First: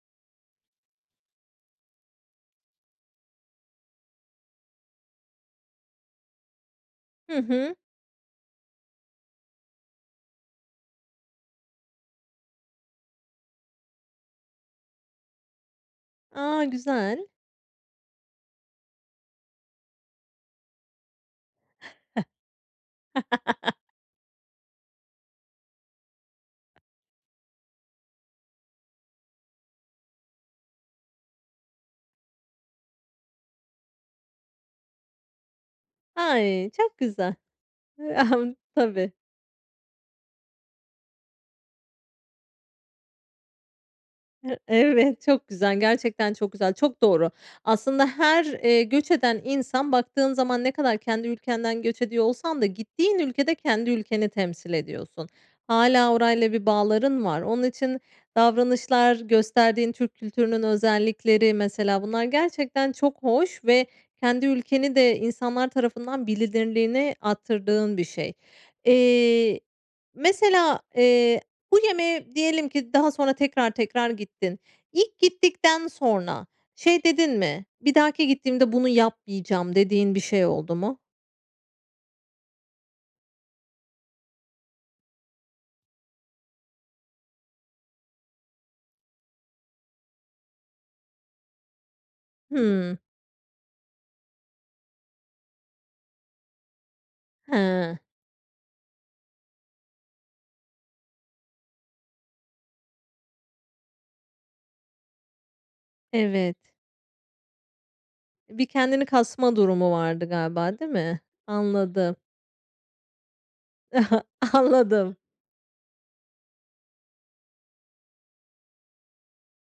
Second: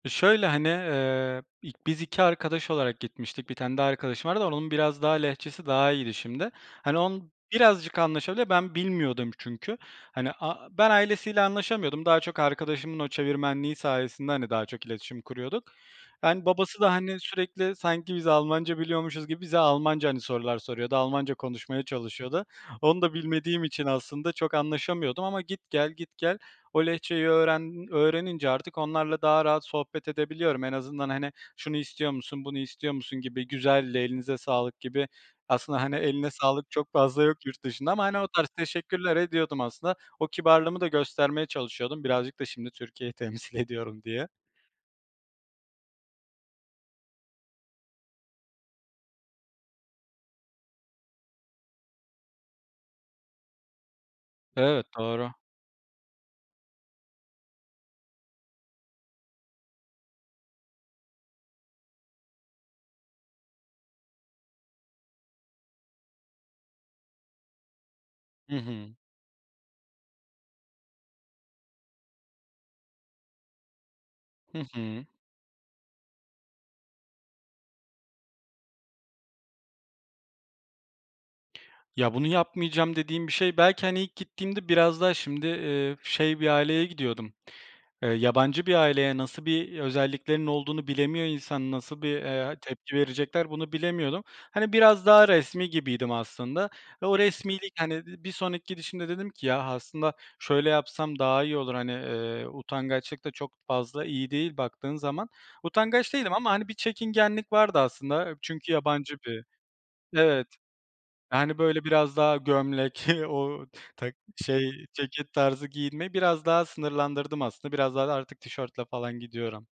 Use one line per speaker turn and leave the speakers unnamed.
Şöyle, hani, ııı, i biz 2 arkadaş olarak gitmiştik, 1 tane daha arkadaşım vardı. Onun biraz daha Lehçesi daha iyiydi şimdi. Hani, onun
Hı hı.
birazcık anlaşabiliyor. Ben, bilmiyordum çünkü. Hani, a ben ailesiyle anlaşamıyordum. Daha çok arkadaşımın o çevirmenliği sayesinde, hani, daha çok iletişim kuruyorduk. Yani,
A,
babası da, hani,
güzel.
sürekli sanki biz Almanca biliyormuşuz gibi bize Almanca, hani, sorular soruyordu, Almanca konuşmaya çalışıyordu. Onu da bilmediğim için aslında çok anlaşamıyordum ama git, gel, git, gel o Lehçeyi öğren öğrenince artık onlarla daha rahat sohbet edebiliyorum. En azından, hani, "Şunu istiyor musun, bunu istiyor musun?" gibi, "Güzeldi, elinize sağlık." gibi. Aslında, hani, eline
Ay,
sağlık çok
çok
fazla
güzel.
yok yurt dışında ama, hani, o tarz
Tabii.
teşekkürler ediyordum aslında. O kibarlığımı da göstermeye çalışıyordum, birazcık da şimdi Türkiye'yi temsil ediyorum diye.
Hı Evet, çok güzel. Gerçekten çok güzel, çok doğru. Aslında her, ııı, göç eden insan baktığın zaman ne kadar kendi ülkenden göç ediyor olsan da gittiğin ülkede kendi ülkeni temsil
Evet,
ediyorsun.
doğru.
Hâlâ orayla bir bağların var. Onun için davranışlar, gösterdiğin Türk kültürünün özellikleri, mesela bunlar gerçekten çok hoş ve kendi ülkeni de insanlar tarafından bilinirliğini arttırdığın bir şey.
Hı hı.
Eee, mesela, eee, bu yemeğe diyelim ki daha sonra tekrar, tekrar
Hı
gittin.
hı.
İlk gittikten sonra şey dedin mi, "Bir dahaki gittiğimde bunu yapmayacağım." dediğin bir şey oldu mu?
Ya, "Bunu yapmayacağım." dediğim bir şey belki, hani, ilk gittiğimde biraz daha şimdi, ııı, şey bir aileye gidiyordum, eee, yabancı bir aileye, nasıl bir özelliklerinin olduğunu bilemiyor insan, nasıl bir, eee, tepki
Hıı.
verecekler bunu bilemiyordum. Hani, biraz daha resmî gibiydim aslında. Ve o resmîlik, hani,
Hıı.
ııı, bir sonraki gidişimde dedim ki "Ya, aslında şöyle yapsam daha iyi olur." hani, ııı, utangaçlık da çok fazla iyi değil baktığın zaman. Utangaç değildim ama,
Evet.
hani, bir çekingenlik vardı aslında.
Bir
Çünkü
kendini
yabancı bi
kasma durumu vardı
evet.
galiba, değil mi?
Yani, böyle
Anladım.
biraz daha gömlek, o ta şey,
Anladım.
ceket tarzı giyinmeyi biraz daha sınırlandırdım aslında. Biraz daha artık tişörtle falan gidiyorum.